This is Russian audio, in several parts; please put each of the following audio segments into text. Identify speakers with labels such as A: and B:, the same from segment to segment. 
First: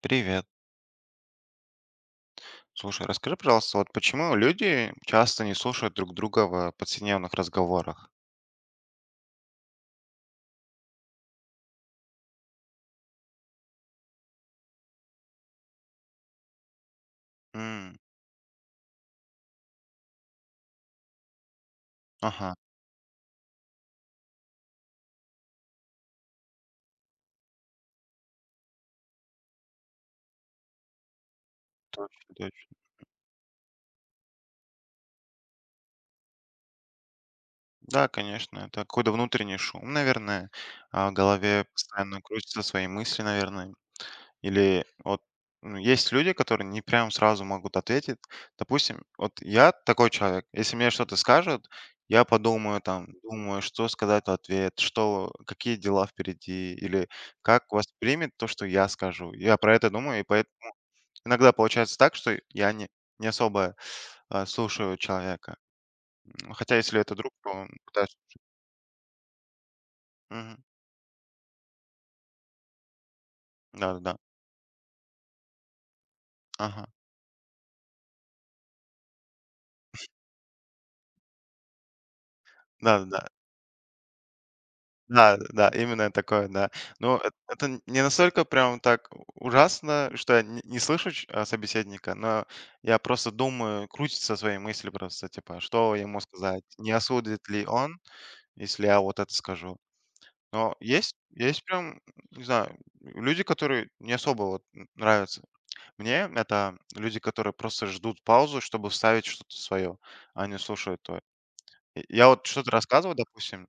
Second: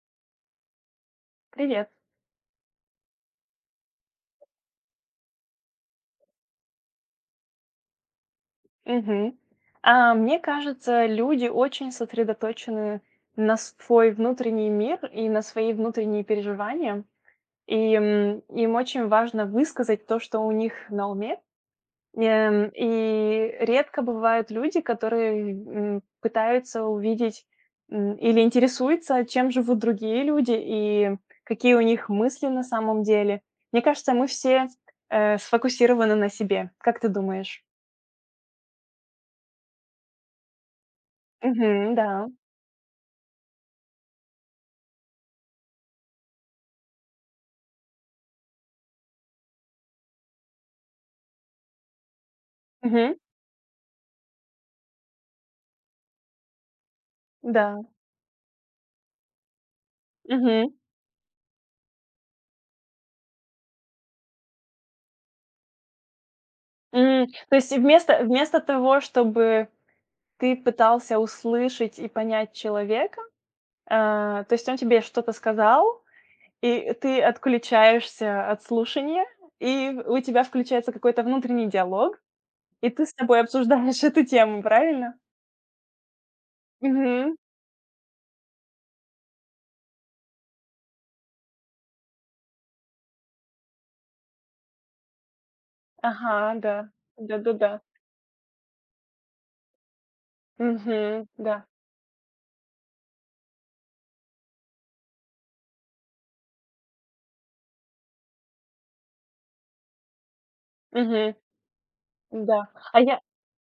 A: Привет.
B: Привет.
A: Слушай, расскажи, пожалуйста, вот почему люди часто не слушают друг друга в повседневных разговорах?
B: Мгм. Мне кажется, люди очень сосредоточены на свой внутренний мир и на свои внутренние переживания.
A: М,
B: Им очень важно высказать то, что у них на уме.
A: Ага,
B: И редко бывают люди, которые пытаются увидеть или интересуются, чем живут другие люди и какие у них
A: точно,
B: мысли на
A: точно.
B: самом деле. Мне кажется, мы все сфокусированы на себе. Как ты думаешь?
A: Да, конечно, это какой-то внутренний шум, наверное, а в голове
B: Мгм, да.
A: постоянно крутятся свои мысли, наверное. Или вот, ну, есть люди, которые не прям сразу могут ответить. Допустим, вот я такой человек, если мне что-то скажут, я подумаю там,
B: Мгм.
A: думаю, что сказать в ответ, что, какие дела впереди, или как
B: Да.
A: воспримет то, что я скажу. Я про это думаю, и
B: Мгм.
A: поэтому иногда получается так, что я не особо слушаю человека. Хотя если это
B: М.
A: друг, то
B: То
A: он
B: есть
A: пытается...
B: вместо того, чтобы ты
A: Мгм.
B: пытался услышать и понять человека,
A: Да-да-да.
B: то есть он тебе что-то сказал,
A: Ага.
B: и ты отключаешься от слушания, и у тебя включается какой-то внутренний диалог, и ты с
A: Да-да-да.
B: собой обсуждаешь эту тему, правильно?
A: Да, да, именно такое, да. Но
B: Мгм.
A: эт это не настолько прям так ужасно, что я не слышу собеседника, но я просто думаю, крутятся свои мысли просто, типа, что ему
B: Ага,
A: сказать,
B: да.
A: не осудит ли
B: Да-да-да.
A: он, если я вот это скажу. Но есть
B: Мгм. Да.
A: есть прям, не знаю, люди, которые не особо вот н нравятся. Мне это люди, которые просто ждут паузу, чтобы вставить что-то свое, а не слушают твое.
B: Мгм.
A: Я вот
B: Да.
A: что-то
B: А
A: рассказываю,
B: я.
A: допустим,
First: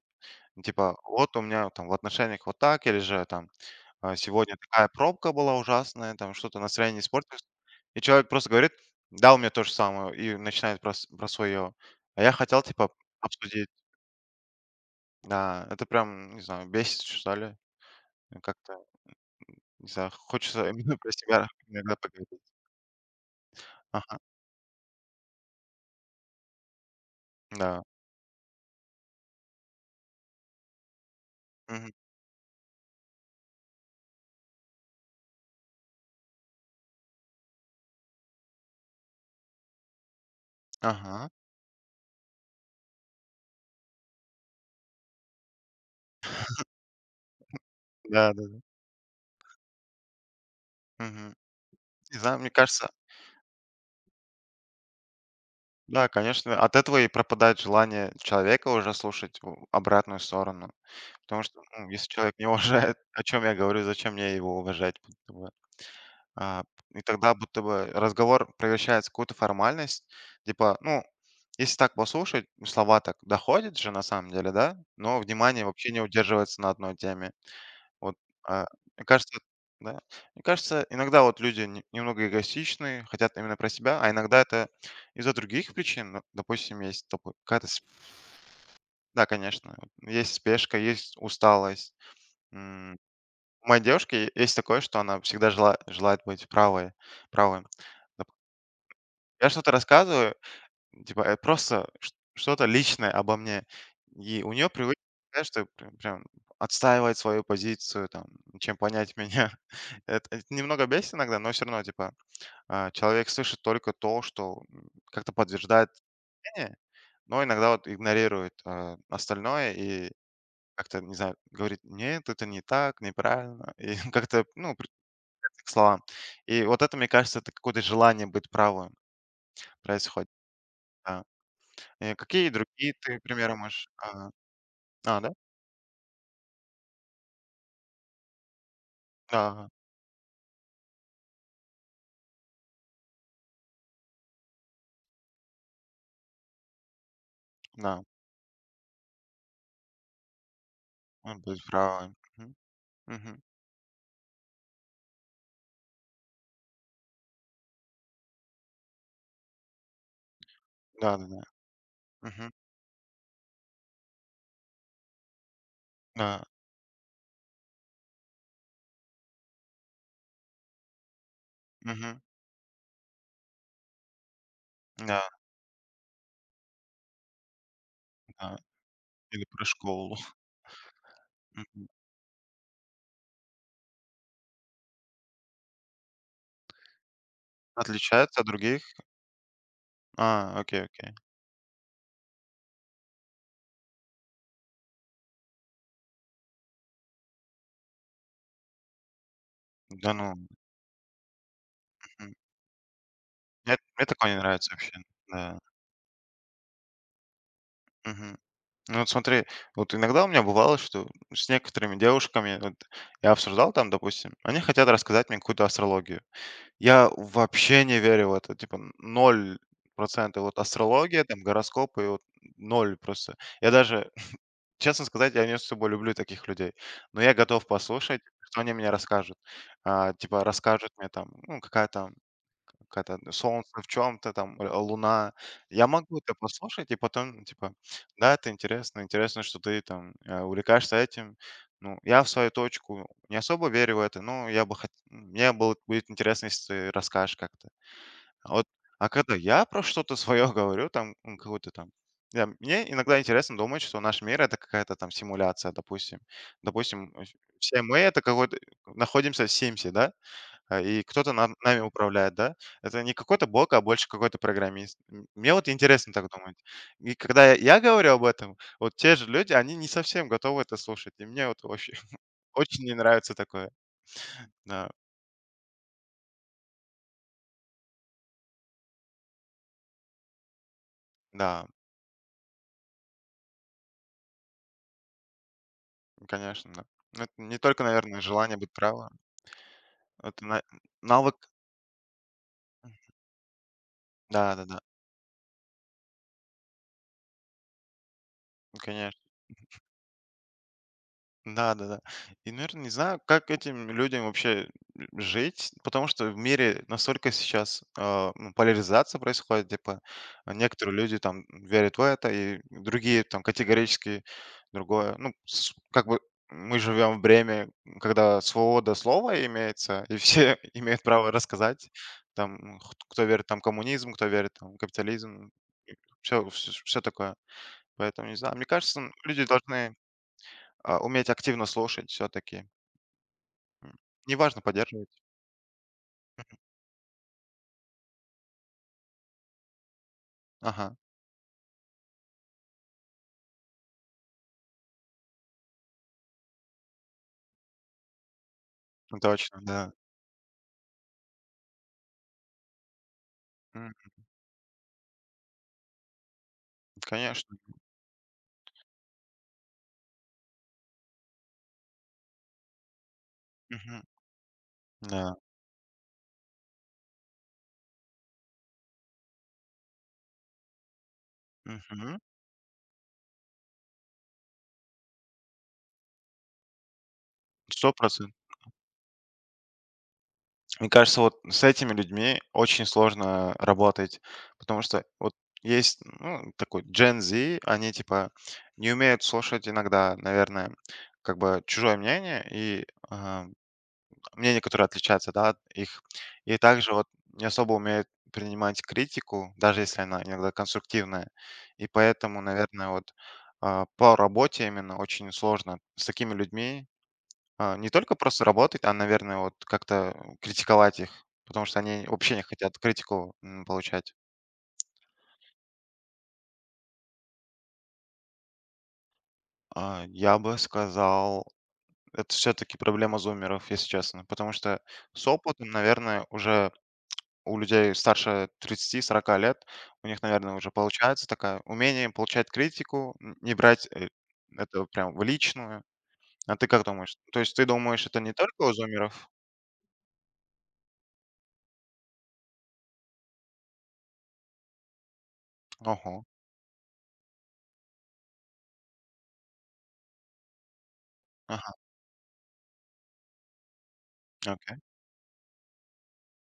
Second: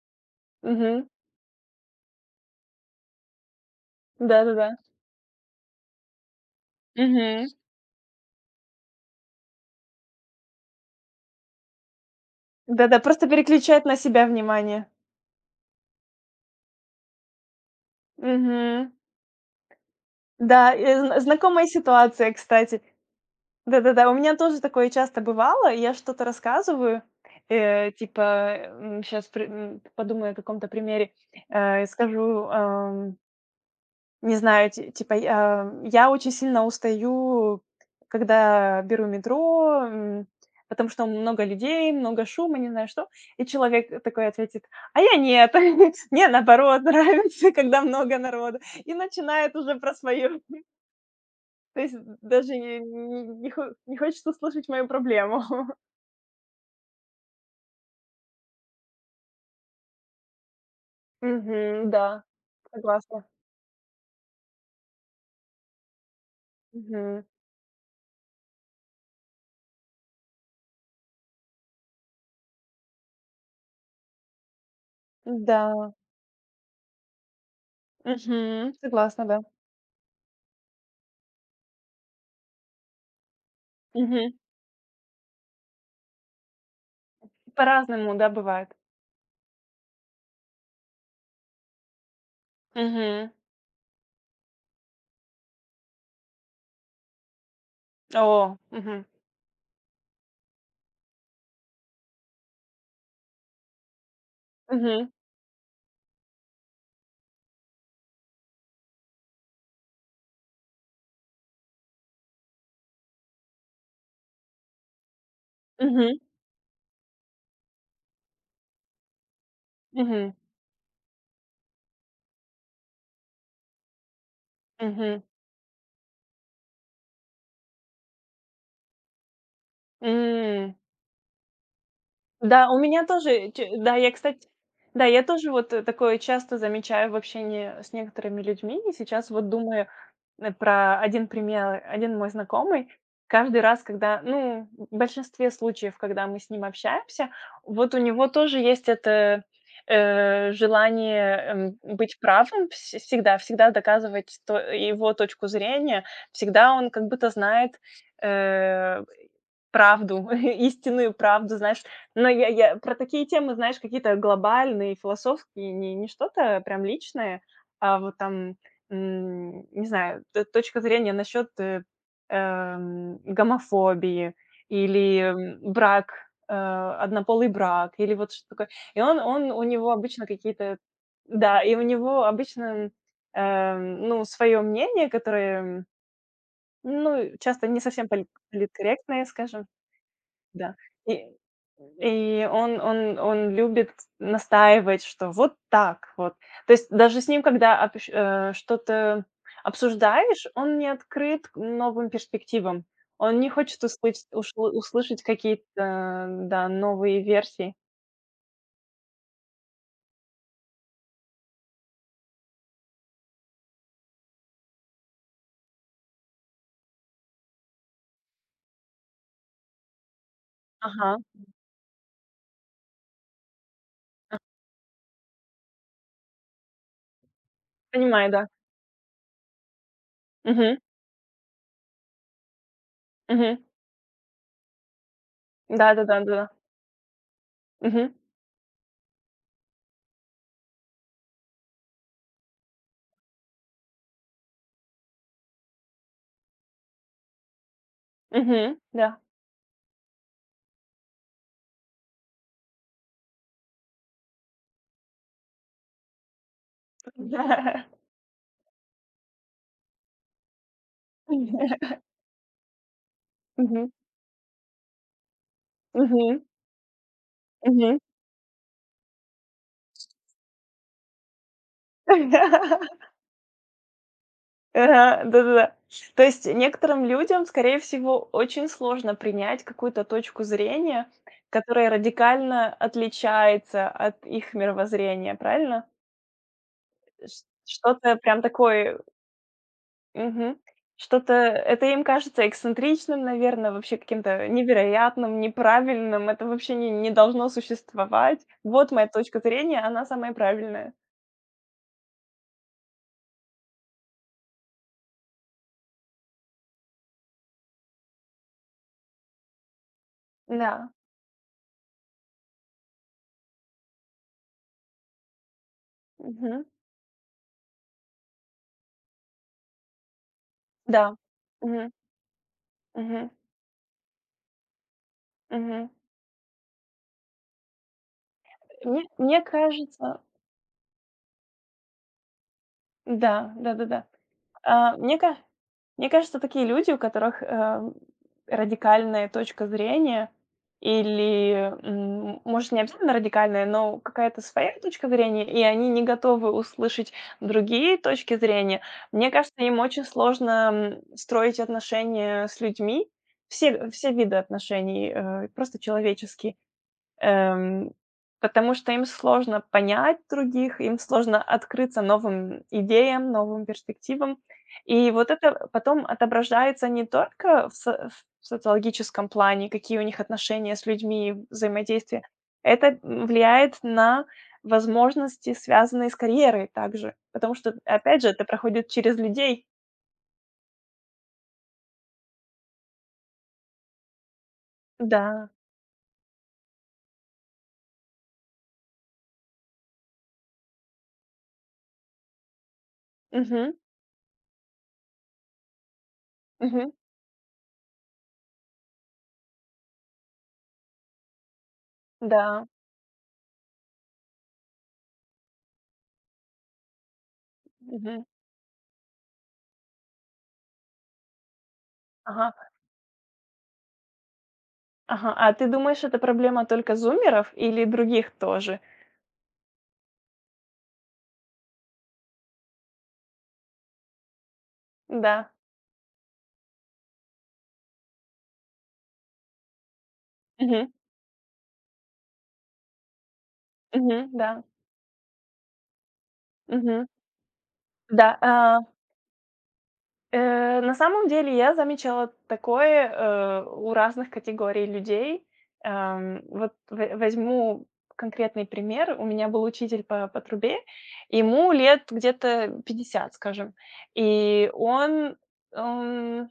A: ну, типа,
B: Мгм.
A: вот у меня там в отношениях вот так, или же там сегодня
B: Да-да-да.
A: такая пробка была ужасная, там что-то настроение испортилось.
B: Мгм.
A: И человек просто говорит: да, у меня то же самое, и начинает про свое. А я хотел, типа,
B: Да-да, просто
A: обсудить.
B: переключает на себя внимание.
A: Да, это прям, не знаю, бесит, что ли. Ну, как-то,
B: Мгм.
A: не знаю, хочется
B: Да,
A: именно про
B: зн
A: себя
B: знакомая
A: иногда
B: ситуация,
A: поговорить.
B: кстати. Да-да-да, у
A: Ага,
B: меня тоже такое часто бывало. Я что-то рассказываю,
A: да.
B: типа, сейчас щас при подумаю о каком-то примере,
A: Мгм.
B: скажу, не знаю, ти типа, я очень сильно устаю, когда беру метро, потому что
A: Ага,
B: много людей, много шума, не знаю что. И человек такой ответит: "А я нет, мне наоборот нравится, когда много
A: да, да,
B: народу".
A: да.
B: И начинает уже про свое.
A: Мгм.
B: То есть
A: Не знаю, мне
B: даже не
A: кажется,
B: не не хо не хочется слышать мою проблему.
A: да, конечно, от этого и пропадает желание человека уже слушать обратную сторону. Потому что,
B: Мгм,
A: ну, если
B: да,
A: человек не уважает,
B: согласна.
A: о чем я говорю, зачем мне его уважать? Будто бы. А, и
B: Мгм.
A: тогда будто бы разговор превращается в какую-то формальность. Типа, ну, если так послушать, ну, слова так доходят же на самом деле, да, но
B: Да,
A: внимание вообще не удерживается на одной теме. Вот, а,
B: мгм,
A: мне
B: согласна,
A: кажется,
B: да.
A: да, иногда вот люди немного эгоистичны, хотят именно про себя, а
B: Мгм.
A: иногда это из-за других причин. Ну, допустим, есть такой какая-то,
B: По-разному, да, бывает.
A: да, конечно, вот есть спешка, есть усталость. М,
B: Мгм.
A: у моей девушки есть такое, что она всегда желает быть правой правой. Доп
B: О, мгм,
A: Я что-то рассказываю, типа, просто чт что-то личное обо мне, и у нее привычка
B: мгм,
A: такая, что прям прям отстаивать свою позицию, там, чем понять меня. Эт это немного бесит иногда, но все равно, типа, человек слышит только то, что, как-то подтверждает
B: мгм,
A: мнение, но иногда вот игнорирует, остальное, и
B: мгм,
A: как-то, не знаю, говорит: "Нет, это не так, неправильно". И как-то, ну,
B: мгм.
A: к словам. И вот это, мне кажется, это какое-то желание быть правым происходит,
B: М.
A: да. Какие
B: Да, у
A: другие
B: меня
A: ты
B: тоже,
A: примеры
B: че
A: можешь.
B: да, я,
A: Ага.
B: кстати, да,
A: А,
B: я
A: да?
B: тоже вот такое часто замечаю в общении с некоторыми людьми. И сейчас
A: Да,
B: вот
A: ага.
B: думаю, про один пример. Один мой знакомый каждый раз, когда, ну, в большинстве случаев, когда мы с ним общаемся, вот у
A: Да,
B: него тоже есть это, желание,
A: быть правым.
B: быть
A: Мгм.
B: правым вс всегда,
A: Мгм.
B: всегда доказывать его точку зрения. Всегда он как будто знает, э, правду, истинную
A: Да-да-да.
B: правду, знает, но я
A: Мгм.
B: я про такие темы, знаешь, какие-то глобальные, философские, не
A: Да.
B: что-то прям личное, а вот там, не знаю, т точка зрения насчет, э,
A: Мгм.
B: гомофобии или,
A: Да,
B: брак, однополый брак, или вот что-то
A: да.
B: такое. И он
A: Или
B: он у
A: про
B: него
A: школу.
B: обычно какие-то да, и у
A: Мгм.
B: него обычно, ну, свое мнение, которое, ну, часто не совсем
A: Отличается от других?
B: политкорректное, скажем.
A: А,
B: Да.
A: окей, окей.
B: И он любит настаивать, что вот так вот. То есть даже с ним, когда что-то
A: Да ну.
B: обсуждаешь, он не открыт к новым
A: Мгм.
B: перспективам. Он не
A: Мне
B: хочет
A: мне такое не нравится вообще.
B: услышать
A: Да.
B: какие-то, да, новые версии.
A: Мгм. Ну вот смотри, вот иногда у меня бывало, что с некоторыми девушками, вот я обсуждал там, допустим, они хотят рассказать мне какую-то астрологию. Я вообще не верю в это. Типа 0. Вот
B: Ага,
A: астрология, там гороскопы, вот ноль просто. Я даже, честно сказать, я не особо люблю таких людей, но я готов послушать,
B: понимаю, да.
A: что они мне расскажут. Типа
B: Мгм,
A: расскажут мне там, ну, какая там. Какая-то
B: мгм.
A: солнце в чем то там, луна. Я могу это
B: Да-да-да-да.
A: послушать и потом, типа,
B: Мгм,
A: да, это интересно, интересно, что ты там, увлекаешься этим. Ну, я в свою точку не особо верю в это, но я бы хот мне было будет интересно, если ты расскажешь как-то. А вот,
B: мгм,
A: а
B: да.
A: когда я про что-то свое говорю, там, какую-то там я мне иногда интересно думать, что наш мир — это какая-то там симуляция, допустим. Допустим, все мы — это какой-то находимся в Симсе, да? И кто-то нами
B: Мгм,
A: управляет, да? Это не какой-то бог, а больше какой-то программист. Мне вот интересно так
B: мгм,
A: думать. И когда я
B: мгм.
A: говорю об этом, вот те же люди, они не совсем готовы это слушать. И мне вот вообще очень не нравится такое. Да,
B: Ага, да-да-да. То есть некоторым людям, скорее всего, очень сложно принять какую-то точку зрения,
A: да,
B: которая радикально отличается от их мировоззрения, правильно?
A: конечно, да. Ну, это не только,
B: Что-то
A: наверное,
B: прям
A: желание быть
B: такое,
A: правым. Это
B: мгм.
A: на
B: Что-то
A: навык.
B: это им кажется эксцентричным, наверное, вообще каким-то
A: Да-да-да,
B: невероятным, неправильным. Это вообще не должно существовать. Вот моя
A: конечно.
B: точка зрения, она самая правильная.
A: Да-да-да. И, наверное, не знаю, как этим людям вообще жить, потому что в мире настолько сейчас ну, поляризация происходит, типа
B: Да.
A: некоторые люди там верят в это, и другие там категорически другое. Ну, как бы
B: Мгм.
A: мы живем в время, когда свобода слова имеется, и все имеют
B: Да.
A: право рассказать,
B: Мгм.
A: там, кто
B: Мгм.
A: верит там коммунизм, кто верит там капитализм,
B: Мгм.
A: все, все такое. Поэтому, не знаю, мне кажется,
B: Мне
A: люди должны
B: кажется.
A: уметь активно слушать все-таки.
B: Да,
A: М.
B: да-да-да.
A: Неважно,
B: А, мне
A: поддерживать.
B: ка мне кажется, такие люди, у которых, радикальная точка зрения
A: Ага,
B: или, может, не обязательно радикальная, но какая-то своя точка зрения, и они не готовы услышать другие точки зрения.
A: ну
B: Мне
A: точно,
B: кажется, им
A: да.
B: очень сложно, строить отношения с людьми,
A: М,
B: все виды отношений, просто человеческие.
A: конечно.
B: Эм, Потому что им сложно понять других, им сложно открыться новым идеям, новым
A: Мгм.
B: перспективам. И вот
A: Да.
B: это потом отображается не только в социологическом плане, какие у них отношения с людьми,
A: Мгм.
B: взаимодействие. Это влияет на возможности, связанные с карьерой также. Потому что,
A: Сто
B: опять же,
A: процентов.
B: это проходит через людей.
A: Мне кажется, вот с этими людьми очень сложно работать, потому что вот
B: Да.
A: есть, ну, такой Gen Z, они типа не умеют слушать иногда, наверное, как бы чужое мнение и
B: Мгм.
A: мнения, которые отличаются, да, от их. И
B: Мгм.
A: также вот не особо умеют принимать критику, даже если она иногда конструктивная. И поэтому,
B: Да.
A: наверное, вот по работе именно очень сложно с такими людьми, а не только
B: Мгм.
A: просто работать, а, наверное, вот как-то критиковать их, потому что они вообще не
B: Ага.
A: хотят критику получать.
B: Ага, а ты думаешь, это проблема только зумеров или других тоже?
A: Я бы сказал, это все-таки проблема зумеров, если честно, потому что с
B: Да.
A: опытом, наверное, уже у людей старше 30–40 лет, у них, наверное, уже
B: Мгм.
A: получается такое умение получать критику, не брать,
B: Мгм. Да.
A: это прям в личную. А ты как
B: Мгм.
A: думаешь? То есть ты думаешь, это не
B: Да,
A: только у зумеров?
B: на самом деле я замечала такое, у разных категорий людей.
A: Ого.
B: Вот в возьму конкретный пример. У меня был учитель по трубе, ему
A: Ага,
B: лет где-то 50, скажем, и
A: окей.
B: он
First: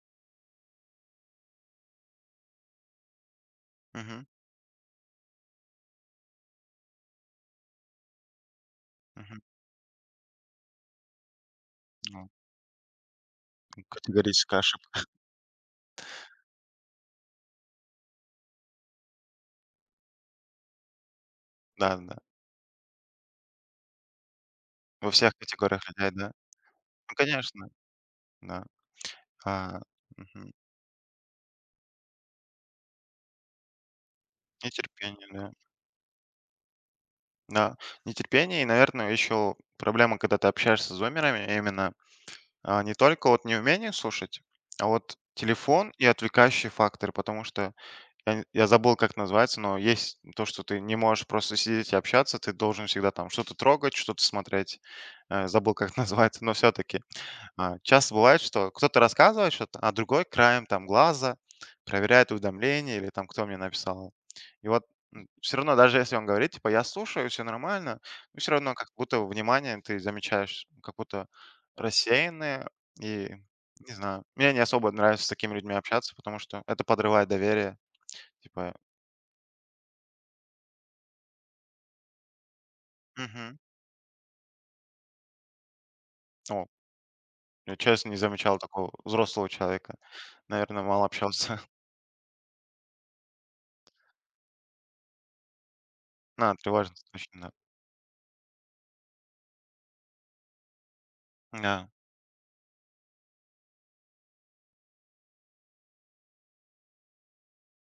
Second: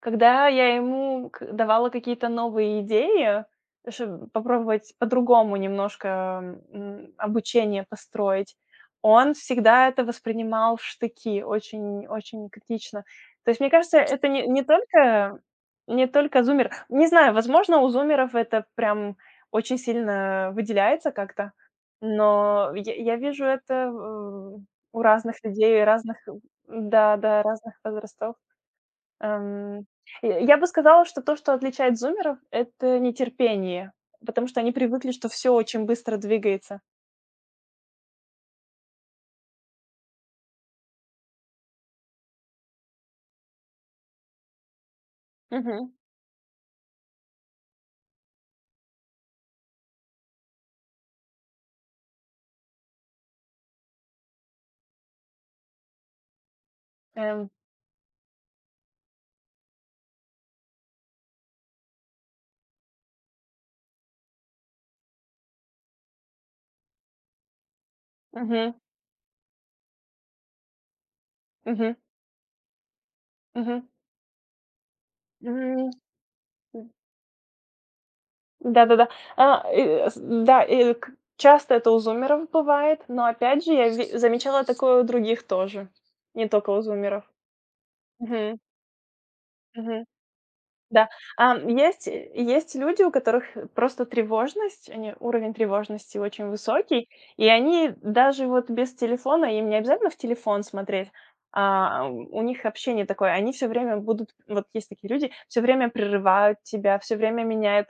B: когда я ему к давала какие-то новые идеи,
A: Мгм,
B: чтобы попробовать по-другому немножко, обучение построить, он
A: мгм.
B: всегда это воспринимал в штыки, очень
A: Ну,
B: очень критично. То есть, мне кажется, это
A: категорическая
B: не
A: ошибка.
B: только не только зумер. Не знаю, возможно, у зумеров это прям очень сильно выделяется как-то,
A: Да, да.
B: но я вижу это, у
A: Во всех
B: разных людей,
A: категориях людей,
B: разных,
A: да. Ну,
B: да-да,
A: конечно,
B: разных возрастов.
A: да. А,
B: Эм, я
A: мгм.
B: я бы сказала, что то, что отличает зумеров — это нетерпение, потому что они привыкли, что
A: Нетерпение,
B: все
A: да.
B: очень быстро двигается.
A: Да, нетерпение и, наверное, еще проблема, когда ты общаешься с зумерами, именно. Не только вот неумение слушать, а вот телефон
B: Мгм.
A: и отвлекающие факторы, потому что я забыл, как называется, но есть то, что ты не можешь просто сидеть и общаться, ты должен всегда там что-то трогать, что-то смотреть. Забыл, как называется, но все-таки
B: Эм,
A: часто бывает, что кто-то рассказывает что-то, а другой краем там глаза проверяет уведомления или там кто мне написал. И вот все равно, даже если он говорит, типа, я слушаю, все нормально, ну, все
B: мгм,
A: равно как будто внимание ты замечаешь, как будто
B: мгм,
A: рассеянное. И,
B: мгм.
A: не знаю, мне не особо нравится с такими людьми
B: М,
A: общаться, потому что это подрывает доверие. Типа,
B: да-да-да. А, э, с да, и к часто это у зумеров бывает, но
A: «Мгм».
B: опять же я ве замечала такое у других тоже, не
A: О,
B: только у зумеров.
A: я честно не
B: Мгм,
A: замечал такого взрослого человека.
B: мгм.
A: Наверное, мало
B: Да,
A: общался.
B: есть люди, у которых просто тревожность, они уровень тревожности очень
A: На, тревожность
B: высокий,
A: точно,
B: и
A: да.
B: они даже вот без телефона, им не обязательно в телефон смотреть,
A: Да.
B: у них общение такое, они все время будут вот есть такие люди, все время прерывают тебя, все время меняют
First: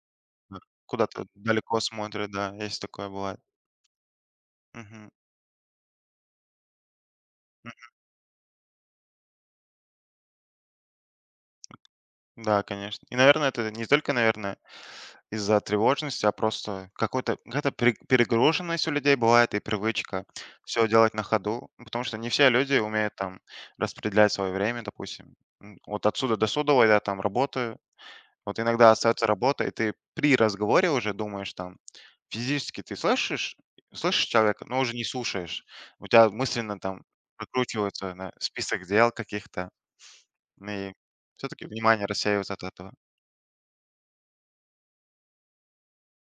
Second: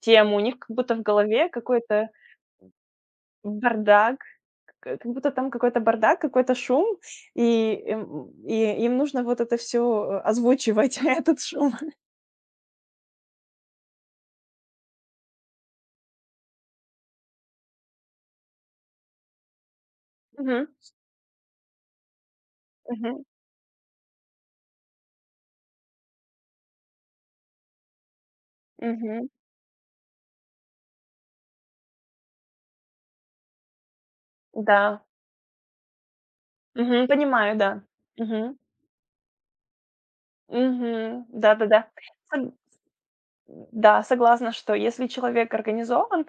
B: тему, у них
A: Да.
B: как будто в
A: Куда-то
B: голове
A: далеко
B: какой-то
A: смотрят, да, есть такое бывает.
B: бардак, к
A: Мгм.
B: как будто там какой-то бардак, какой-то шум, и,
A: Мгм.
B: им нужно вот это все озвучивать, этот шум.
A: Да, конечно. И, наверное, это не только, наверное, из-за тревожности, а просто какой-то какая-то перегруженность у людей бывает и привычка
B: Мгм.
A: все делать на ходу, потому что не все люди умеют
B: Мгм.
A: там распределять свое время, допустим. Вот отсюда до суда я там работаю. Вот иногда остается
B: Мгм.
A: работа, и ты при разговоре уже думаешь там, физически ты слышишь, слышишь человека, но уже
B: Да.
A: не слушаешь. У тебя мысленно там
B: Мгм. Понимаю, да.
A: прокручивается на
B: Мгм.
A: список дел каких-то, и
B: Мгм.
A: все-таки
B: Да-да-да.
A: внимание
B: Сог
A: рассеивается от этого.
B: Да, согласна, что если человек организован,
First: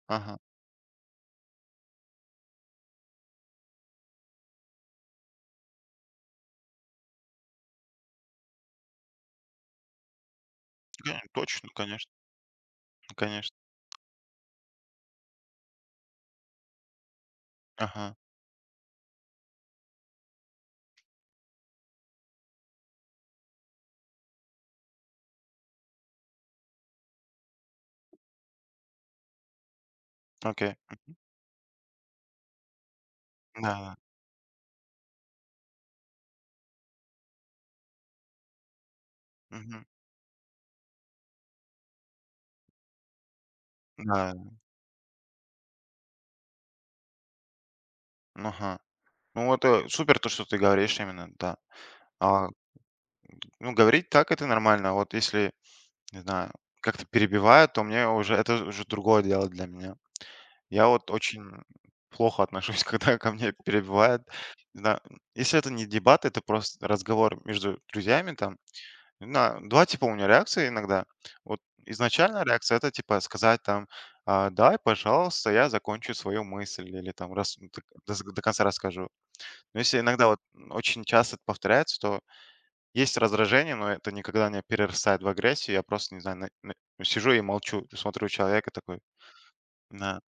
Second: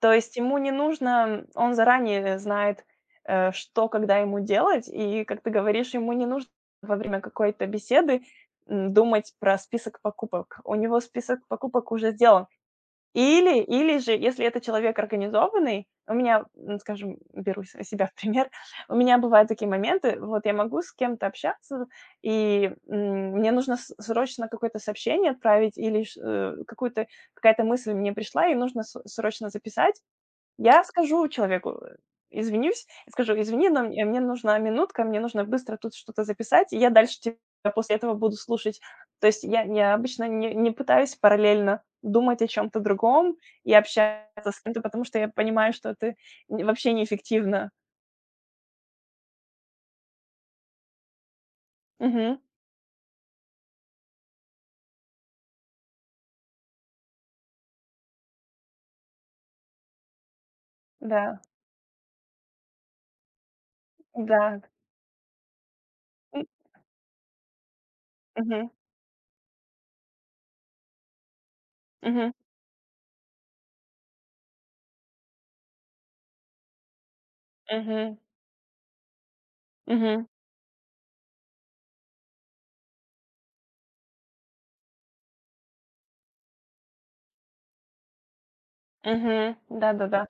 B: то есть
A: Ага.
B: ему не нужно он заранее знает, что, когда ему делать. И, как ты говоришь, ему не нужно во время какой-то беседы, думать про список покупок. У него
A: Не,
B: список
A: точно,
B: покупок уже
A: конечно,
B: сделан.
A: конечно.
B: Или или же, если это человек организованный, у меня, скажем, беру с себя в
A: Ага,
B: пример, у меня бывают такие моменты, вот я могу с кем-то общаться, и, мне нужно с срочно какое-то сообщение отправить или какую-то какая-то мысль мне пришла, и нужно с срочно записать.
A: окей.
B: Я скажу человеку, извинюсь, и скажу: "Извини, но
A: Да,
B: мне нужна минутка, мне нужно быстро тут что-то записать, и я дальше тебя после этого буду слушать". То есть я
A: мгм,
B: я обычно не пытаюсь параллельно думать о чем то другом и
A: да,
B: общаться с кем-то, потому что я понимаю, что это н вообще неэффективно.
A: ну ага. Ну, это супер то, что ты говоришь именно, да.
B: Мгм.
A: А, ну, говорить так это нормально. Вот если, не знаю, как-то перебивают, то мне уже это уже другое дело для меня. Я вот
B: Да,
A: очень плохо отношусь, когда ко мне перебивают.
B: да.
A: Не знаю, если это не дебат, это
B: М,
A: просто разговор между друзьями там.
B: мгм,
A: На 2 типа у меня реакции иногда. Вот
B: мгм,
A: изначально реакция — это типа сказать там: "А, дай, пожалуйста, я закончу свою мысль" или там рас д до
B: мгм,
A: с до конца расскажу. Но если
B: мгм,
A: иногда вот очень часто это повторяется, то есть раздражение, но это никогда не перерастает в агрессию. Я просто, не знаю, на сижу и молчу, смотрю человека такой,
B: мгм.
A: на
B: Да-да-да.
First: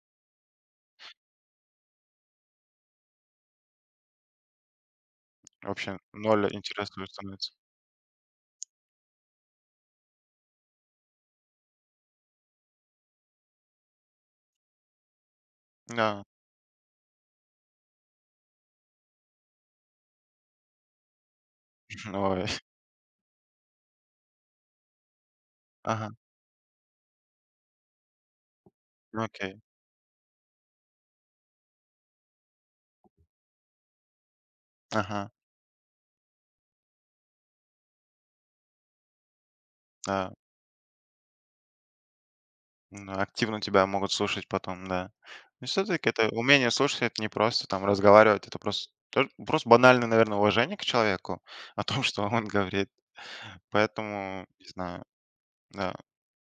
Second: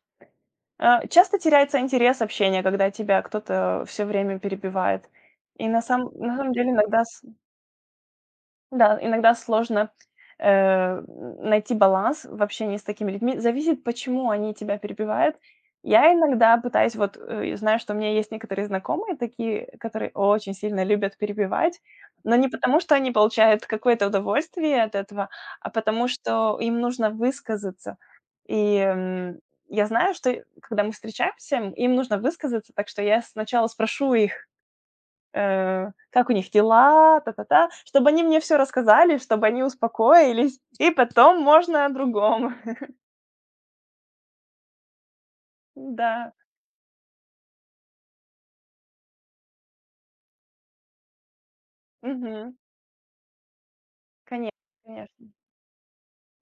B: Часто теряется интерес общения, когда тебя кто-то все время перебивает. И
A: вообще
B: на
A: ноль
B: самом деле
A: интереса
B: иногда с
A: становится.
B: да, иногда сложно, э, найти баланс в общении с такими людьми. Зависит, почему они тебя перебивают. Я
A: Да,
B: иногда пытаюсь вот, знаю, что у меня есть некоторые знакомые такие, которые очень сильно любят перебивать, но
A: ой,
B: не потому, что они получают какое-то удовольствие от этого, а потому,
A: ага,
B: что им нужно высказаться. И,
A: ну окей,
B: я знаю, что когда мы встречаемся, им нужно высказаться, так что я сначала спрошу их:
A: ага,
B: как у них дела, та-та-та, чтобы они мне все рассказали, чтобы они
A: да,
B: успокоились, и потом можно о другом.
A: ну, активно тебя могут слушать потом, да. Но все таки это
B: Да,
A: умение слушать, это не просто там разговаривать, это просто тоже просто банальное, наверное, уважение к человеку о том, что он
B: мгм.
A: говорит. Поэтому,
B: Конечно,
A: не знаю,
B: конечно.
A: да,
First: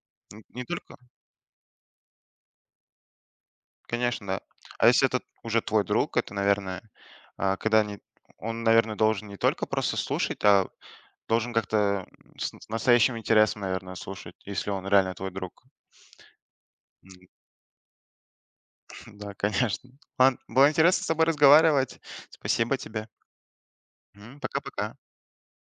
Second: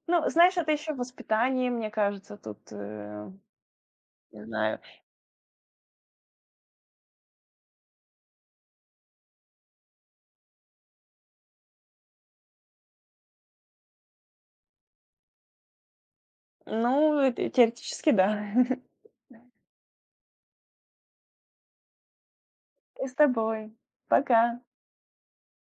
B: Ну,
A: н
B: знаешь,
A: не
B: это еще
A: только,
B: воспитание, мне кажется, тут,
A: конечно, да.
B: не знаю.
A: А если это уже твой друг, это, наверное, когда не он, наверное, должен не только просто слушать, а должен как-то с настоящим интересом, наверное, слушать, если он реально твой друг.
B: Ну, теоретически, да.
A: Да, конечно. Ладно, было интересно с тобой разговаривать. Спасибо
B: И
A: тебе.
B: с тобой.
A: Мгм.
B: Пока.
A: Пока-пока.